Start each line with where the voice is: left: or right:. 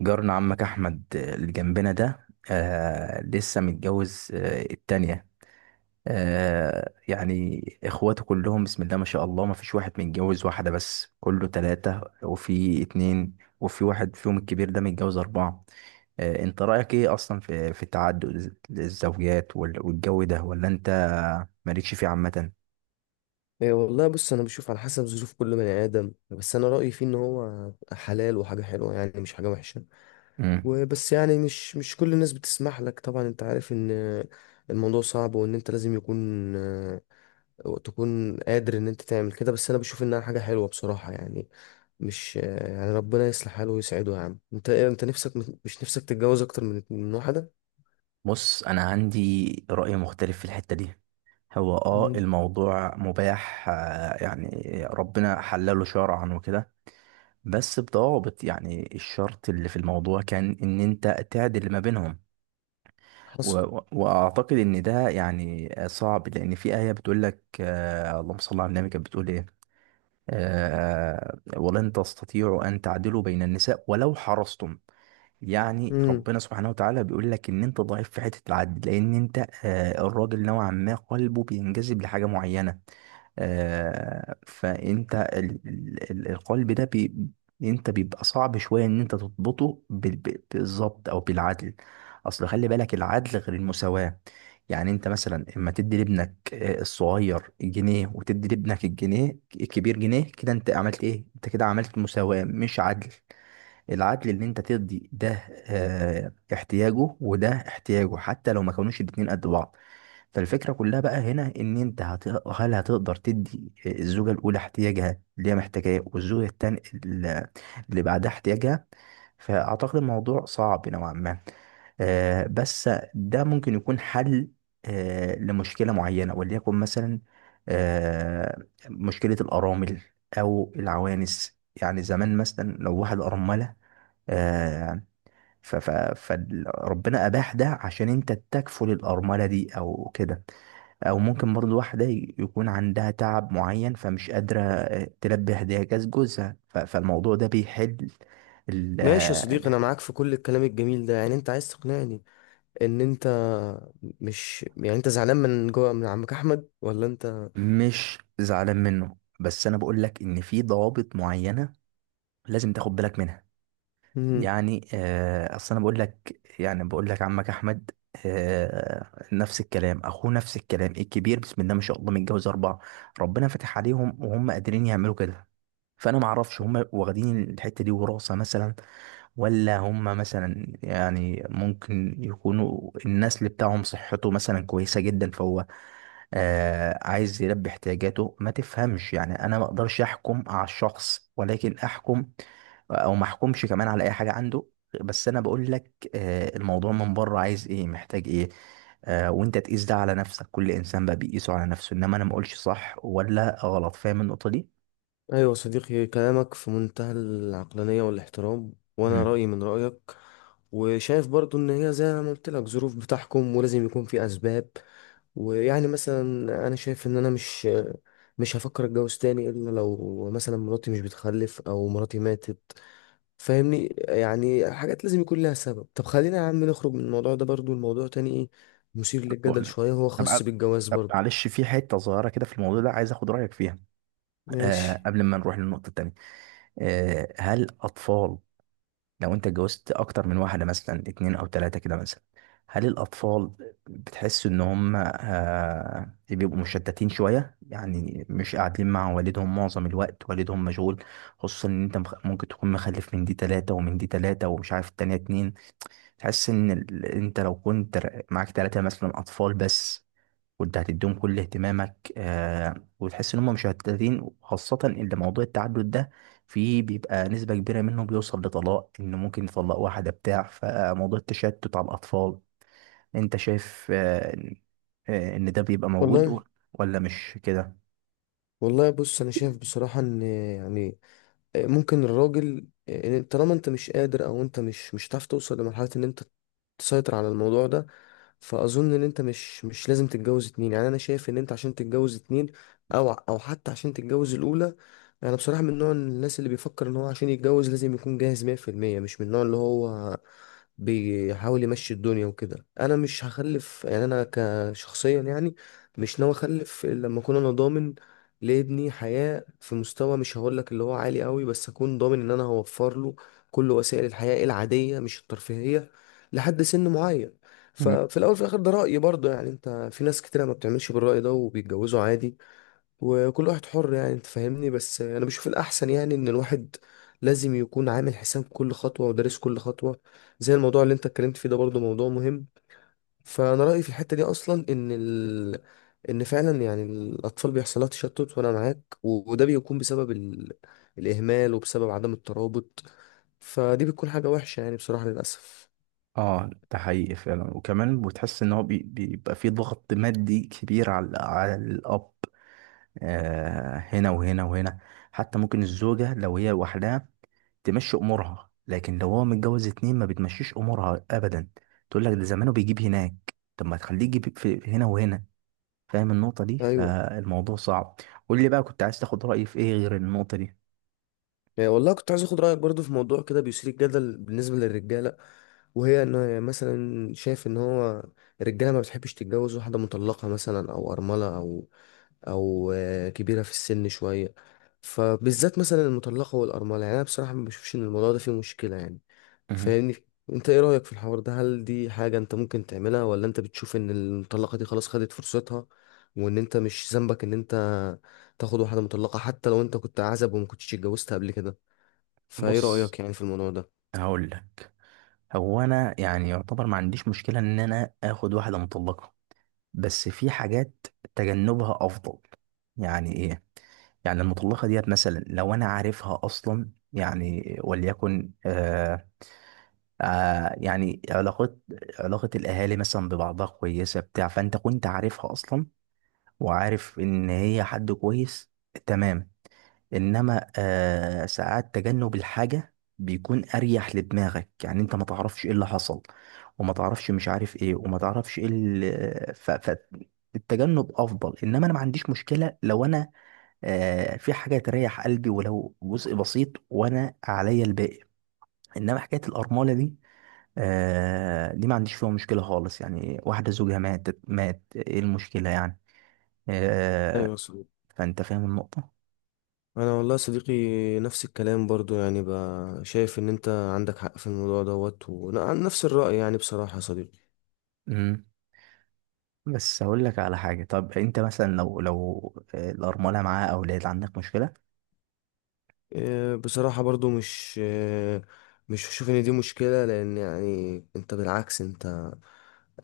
right: جارنا عمك احمد اللي جنبنا ده لسه متجوز التانية. يعني اخواته كلهم بسم الله ما شاء الله، ما فيش واحد متجوز واحدة بس، كله تلاتة وفي اتنين وفي واحد، فيهم الكبير ده متجوز اربعة. انت رأيك ايه اصلا في تعدد الزوجات والجو ده، ولا انت مالكش فيه عامة؟
left: إيه، والله بص، انا بشوف على حسب ظروف كل بني ادم. بس انا رايي فيه ان هو حلال وحاجه حلوه، يعني مش حاجه وحشه.
right: مم.
left: وبس يعني مش كل الناس بتسمح لك. طبعا انت عارف ان الموضوع صعب، وان انت لازم يكون آه، تكون قادر ان انت تعمل كده. بس انا بشوف انها حاجه حلوه بصراحه، يعني مش آه، يعني ربنا يصلح حاله ويسعده. يا عم انت انت نفسك، مش نفسك تتجوز اكتر من واحده؟
right: بص، انا عندي رأي مختلف في الحتة دي. هو
left: مم.
right: الموضوع مباح، يعني ربنا حلله شرعا وكده، بس بضوابط. يعني الشرط اللي في الموضوع كان ان انت تعدل ما بينهم.
left: حصل.
right: واعتقد ان ده يعني صعب، لان في آية بتقول لك، اللهم صل على النبي، كانت بتقول ايه؟ ولن تستطيعوا ان تعدلوا بين النساء ولو حرصتم. يعني
left: مم.
right: ربنا سبحانه وتعالى بيقول لك ان انت ضعيف في حته العدل، لان انت الراجل نوعا ما قلبه بينجذب لحاجه معينه. فانت القلب ده بي انت بيبقى صعب شويه ان انت تضبطه بالظبط او بالعدل. اصل خلي بالك، العدل غير المساواه. يعني انت مثلا اما تدي لابنك الصغير جنيه، وتدي لابنك الجنيه الكبير جنيه، كده انت عملت ايه؟ انت كده عملت مساواه مش عدل. العدل ان انت ترضي ده احتياجه وده احتياجه، حتى لو ما كانوش الاتنين قد بعض. فالفكرة كلها بقى هنا ان هل هتقدر تدي الزوجة الاولى احتياجها اللي هي محتاجاه، والزوجة التانية اللي بعدها احتياجها؟ فاعتقد الموضوع صعب نوعا ما. بس ده ممكن يكون حل لمشكلة معينة، وليكن مثلا آه، مشكلة الأرامل أو العوانس. يعني زمان مثلا لو واحد أرملة، آه، ف ف فربنا اباح ده عشان انت تكفل الارمله دي او كده. او ممكن برضو واحده يكون عندها تعب معين فمش قادره تلبي احتياجات جوزها، فالموضوع ده بيحل ال-
left: ماشي يا صديقي،
right: آه،
left: انا معاك في كل الكلام الجميل ده. يعني انت عايز تقنعني ان انت مش، يعني انت زعلان من جوه من عمك احمد، ولا انت؟
right: مش زعلان منه، بس انا بقول لك ان في ضوابط معينه لازم تاخد بالك منها.
left: مم.
right: يعني اصل انا بقول لك، يعني بقول لك عمك احمد آه، نفس الكلام، اخوه نفس الكلام الكبير بسم الله ما شاء الله متجوز اربعه. ربنا فتح عليهم وهم قادرين يعملوا كده. فانا ما اعرفش هم واخدين الحته دي وراثه مثلا، ولا هم مثلا يعني ممكن يكونوا النسل بتاعهم صحته مثلا كويسه جدا، فهو عايز يلبي احتياجاته، ما تفهمش. يعني انا ما اقدرش احكم على الشخص، ولكن احكم او ما احكمش كمان على اي حاجه عنده. بس انا بقول لك الموضوع من بره عايز ايه، محتاج ايه. وانت تقيس ده على نفسك، كل انسان بقى بيقيسه على نفسه، انما انا ما اقولش صح ولا غلط. فاهم النقطه دي؟
left: ايوه يا صديقي، كلامك في منتهى العقلانيه والاحترام، وانا
right: مم.
left: رايي من رايك. وشايف برضو ان هي زي ما قلت لك ظروف بتحكم، ولازم يكون في اسباب. ويعني مثلا انا شايف ان انا مش هفكر اتجوز تاني الا لو مثلا مراتي مش بتخلف او مراتي ماتت. فاهمني، يعني حاجات لازم يكون لها سبب. طب خلينا يا عم نخرج من الموضوع ده. برضو الموضوع تاني ايه، مثير
right: طب بقول
left: للجدل
right: لك،
left: شوية. هو
right: طب أ-
left: خاص بالجواز
right: طب
left: برضو.
right: معلش، في حته صغيره كده في الموضوع ده عايز اخد رايك فيها،
left: ماشي.
right: قبل ما نروح للنقطه التانيه. هل اطفال، لو انت اتجوزت اكتر من واحده، مثلا اتنين او تلاته كده مثلا، هل الاطفال بتحس ان هم بيبقوا مشتتين شويه؟ يعني مش قاعدين مع والدهم معظم الوقت، والدهم مشغول. خصوصا ان انت ممكن تكون مخلف من دي تلاته ومن دي تلاته، ومش عارف التانيه اتنين. تحس ان انت لو كنت معاك تلاته مثلا اطفال بس، وانت هتديهم كل اهتمامك، وتحس ان هم مش مشتتين. خاصة ان موضوع التعدد ده فيه بيبقى نسبة كبيرة منه بيوصل لطلاق، ان ممكن يطلق واحدة بتاع. فموضوع التشتت على الاطفال، انت شايف آه ان آه، إن ده بيبقى موجود،
left: والله،
right: ولا مش كده؟
left: والله بص انا شايف بصراحة ان يعني ممكن الراجل، إن طالما انت مش قادر او انت مش هتعرف توصل لمرحلة ان انت تسيطر على الموضوع ده، فاظن ان انت مش لازم تتجوز اتنين. يعني انا شايف ان انت عشان تتجوز اتنين او حتى عشان تتجوز الاولى، انا بصراحه من نوع الناس اللي بيفكر ان هو عشان يتجوز لازم يكون جاهز 100%. مش من النوع اللي هو بيحاول يمشي الدنيا وكده. انا مش هخلف، يعني انا كشخصيا يعني مش ناوي اخلف إلا لما اكون انا ضامن لابني حياة في مستوى، مش هقول لك اللي هو عالي قوي، بس اكون ضامن ان انا هوفر له كل وسائل الحياة العادية، مش الترفيهية، لحد سن معين.
right: مم.
left: ففي الاول وفي الاخر ده رأيي برضه. يعني انت في ناس كتير ما بتعملش بالرأي ده وبيتجوزوا عادي، وكل واحد حر. يعني انت فاهمني، بس انا بشوف الاحسن يعني ان الواحد لازم يكون عامل حساب كل خطوة ودارس كل خطوة. زي الموضوع اللي انت اتكلمت فيه ده برضه موضوع مهم. فانا رأيي في الحتة دي اصلا ان ان فعلا يعني الاطفال بيحصل لها تشتت، وانا معاك. وده بيكون بسبب الاهمال وبسبب عدم الترابط. فدي بتكون حاجة وحشة يعني بصراحة، للاسف.
right: اه، ده حقيقي فعلا. وكمان بتحس ان هو بيبقى فيه ضغط مادي كبير على الاب، هنا وهنا وهنا. حتى ممكن الزوجة لو هي لوحدها تمشي امورها، لكن لو هو متجوز اتنين ما بتمشيش امورها ابدا. تقول لك ده زمانه بيجيب هناك، طب ما تخليه يجيب في هنا وهنا. فاهم النقطة دي؟
left: ايوه.
right: فالموضوع صعب. قول لي بقى، كنت عايز تاخد رأيي في ايه غير النقطة دي؟
left: يعني والله كنت عايز اخد رأيك برضه في موضوع كده بيثير الجدل بالنسبة للرجالة. وهي ان مثلا شايف ان هو الرجاله ما بتحبش تتجوز واحده مطلقه مثلا، او ارمله، او كبيره في السن شويه. فبالذات مثلا المطلقه والارمله، يعني انا بصراحه ما بشوفش ان الموضوع ده فيه مشكله يعني.
right: مهم.
left: فاهمني. انت ايه رايك في الحوار ده؟ هل دي حاجه انت ممكن تعملها، ولا انت بتشوف ان المطلقه دي خلاص خدت فرصتها، وان انت مش ذنبك ان انت تاخد واحده مطلقه حتى لو انت كنت عزب وما كنتش اتجوزت قبل كده؟ فايه
right: بص
left: رايك يعني في الموضوع ده؟
right: هقول لك، هو انا يعني يعتبر ما عنديش مشكلة ان انا اخد واحدة مطلقة، بس في حاجات تجنبها افضل. يعني ايه؟ يعني المطلقة ديت مثلا لو أنا عارفها أصلا، يعني وليكن علاقات، علاقة الأهالي مثلا ببعضها كويسة بتاع، فأنت كنت عارفها أصلا وعارف إن هي حد كويس، تمام. إنما ساعات تجنب الحاجة بيكون أريح لدماغك، يعني أنت ما تعرفش إيه اللي حصل، وما تعرفش مش عارف إيه، وما تعرفش إيه ف... ف... التجنب أفضل. إنما أنا ما عنديش مشكلة لو أنا في حاجة تريح قلبي ولو جزء بسيط، وأنا عليا الباقي. إنما حكاية الأرملة دي دي ما عنديش فيها مشكلة خالص، يعني واحدة زوجها ماتت، مات، ايه المشكلة يعني؟ آه
left: ايوه.
right: فانت فاهم النقطة.
left: انا والله يا صديقي نفس الكلام برضو، يعني بقى شايف ان انت عندك حق في الموضوع دوت، وانا عن نفس الرأي يعني بصراحة يا صديقي.
right: امم. بس هقول لك على حاجة. طب انت مثلا لو الأرملة معاها أولاد عندك مشكلة؟
left: إيه، بصراحة برضو مش، مش بشوف ان دي مشكلة. لان يعني انت بالعكس، انت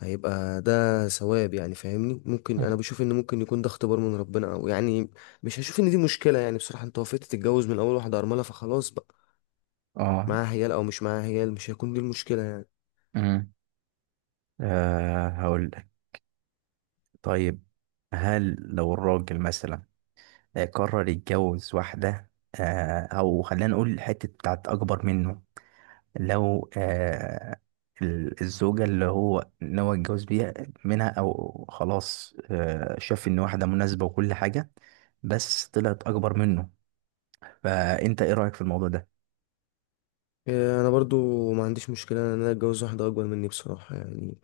left: هيبقى ده ثواب يعني. فاهمني، ممكن
right: مم.
left: انا بشوف ان ممكن يكون ده اختبار من ربنا، او يعني مش هشوف ان دي مشكلة يعني بصراحة. انت وافقت تتجوز من اول واحدة ارملة، فخلاص بقى،
right: اه.
left: معاها عيال او مش معاها عيال، مش هيكون دي المشكلة يعني.
right: امم. هقول لك، طيب، هل لو الراجل مثلا قرر يتجوز واحدة أو خلينا نقول الحتة بتاعت أكبر منه؟ لو الزوجة اللي هو ناوي يتجوز بيها منها، أو خلاص شاف إن واحدة مناسبة وكل حاجة، بس طلعت أكبر منه، فأنت إيه رأيك في الموضوع ده؟
left: إيه، انا برضو ما عنديش مشكله ان انا اتجوز واحده اكبر مني بصراحه. يعني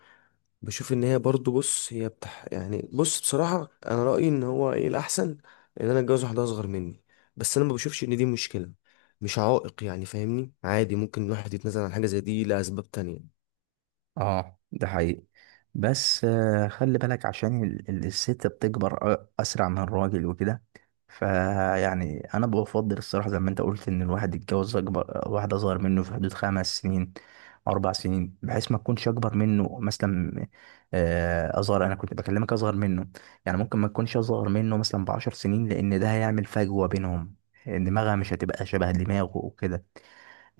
left: بشوف ان هي برضو، بص هي يعني بص بصراحه انا رايي ان هو ايه الاحسن ان انا اتجوز واحده اصغر مني. بس انا ما بشوفش ان دي مشكله، مش عائق. يعني فاهمني عادي، ممكن الواحد يتنازل عن حاجه زي دي لاسباب تانية.
right: اه، ده حقيقي، بس خلي بالك عشان الست بتكبر اسرع من الراجل وكده. فيعني انا بفضل الصراحه، زي ما انت قلت، ان الواحد يتجوز اكبر، واحده اصغر منه في حدود 5 سنين، 4 سنين، بحيث ما تكونش اكبر منه مثلا. آه، اصغر انا كنت بكلمك اصغر منه، يعني ممكن ما تكونش اصغر منه مثلا ب10 سنين، لان ده هيعمل فجوه بينهم، دماغها مش هتبقى شبه دماغه وكده.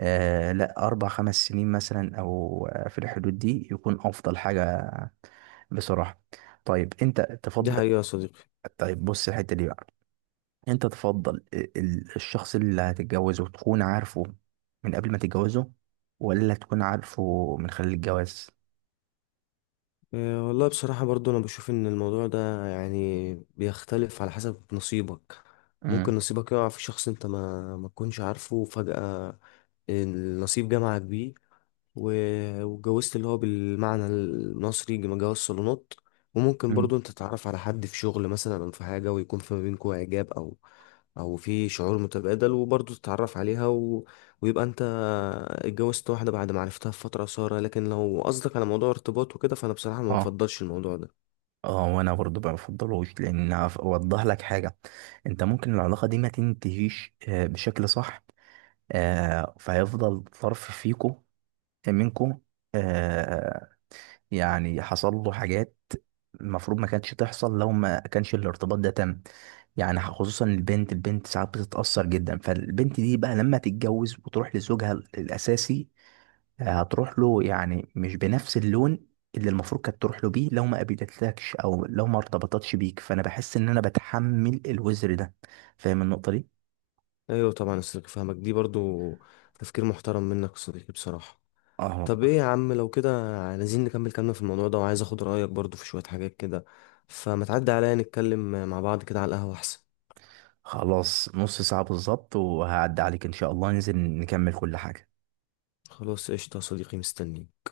right: آه لا، أربع خمس سنين مثلا، أو في الحدود دي يكون أفضل حاجة بصراحة. طيب أنت
left: دي
right: تفضل،
left: حقيقه يا صديقي.
right: طيب بص الحتة دي بقى، أنت تفضل الشخص اللي هتتجوزه تكون عارفه من قبل ما تتجوزه، ولا تكون عارفه من خلال الجواز؟
left: إيه، والله بصراحه برضو انا بشوف ان الموضوع ده يعني بيختلف على حسب نصيبك. ممكن
right: امم.
left: نصيبك يقع في شخص انت ما تكونش عارفه فجاه، نصيب جامعة كبير. واتجوزت اللي هو بالمعنى المصري جواز صالونات. وممكن
right: امم.
left: برضو انت تتعرف على حد في شغل مثلا او في حاجة، ويكون في ما بينكوا اعجاب، او في شعور متبادل، وبرضو تتعرف عليها ويبقى انت اتجوزت واحدة بعد ما عرفتها في فترة قصيرة. لكن لو قصدك على موضوع ارتباط وكده، فانا بصراحة ما
right: اه.
left: بفضلش الموضوع ده.
right: اه وانا برضه ما بفضلوش، لان اوضح لك حاجه. انت ممكن العلاقه دي ما تنتهيش بشكل صح، فهيفضل طرف منكم آه يعني حصل له حاجات المفروض ما كانتش تحصل لو ما كانش الارتباط ده تم. يعني خصوصا البنت، البنت ساعات بتتأثر جدا. فالبنت دي بقى لما تتجوز وتروح لزوجها الأساسي، هتروح له يعني مش بنفس اللون اللي المفروض كانت تروح له بيه، لو ما قابلتلكش او لو ما ارتبطتش بيك. فانا بحس ان انا بتحمل الوزر ده. فاهم النقطة دي؟
left: ايوه طبعا، أصل فاهمك دي برضو. تفكير محترم منك يا صديقي بصراحة.
right: اه
left: طب ايه
right: والله.
left: يا عم، لو كده عايزين نكمل كلامنا في الموضوع ده، وعايز اخد رأيك برضو في شوية حاجات كده، فما تعدي عليا نتكلم مع بعض كده على القهوة احسن.
right: خلاص، نص ساعة بالظبط وهعدي عليك ان شاء الله، ننزل نكمل كل حاجة.
left: خلاص قشطة يا صديقي، مستنيك.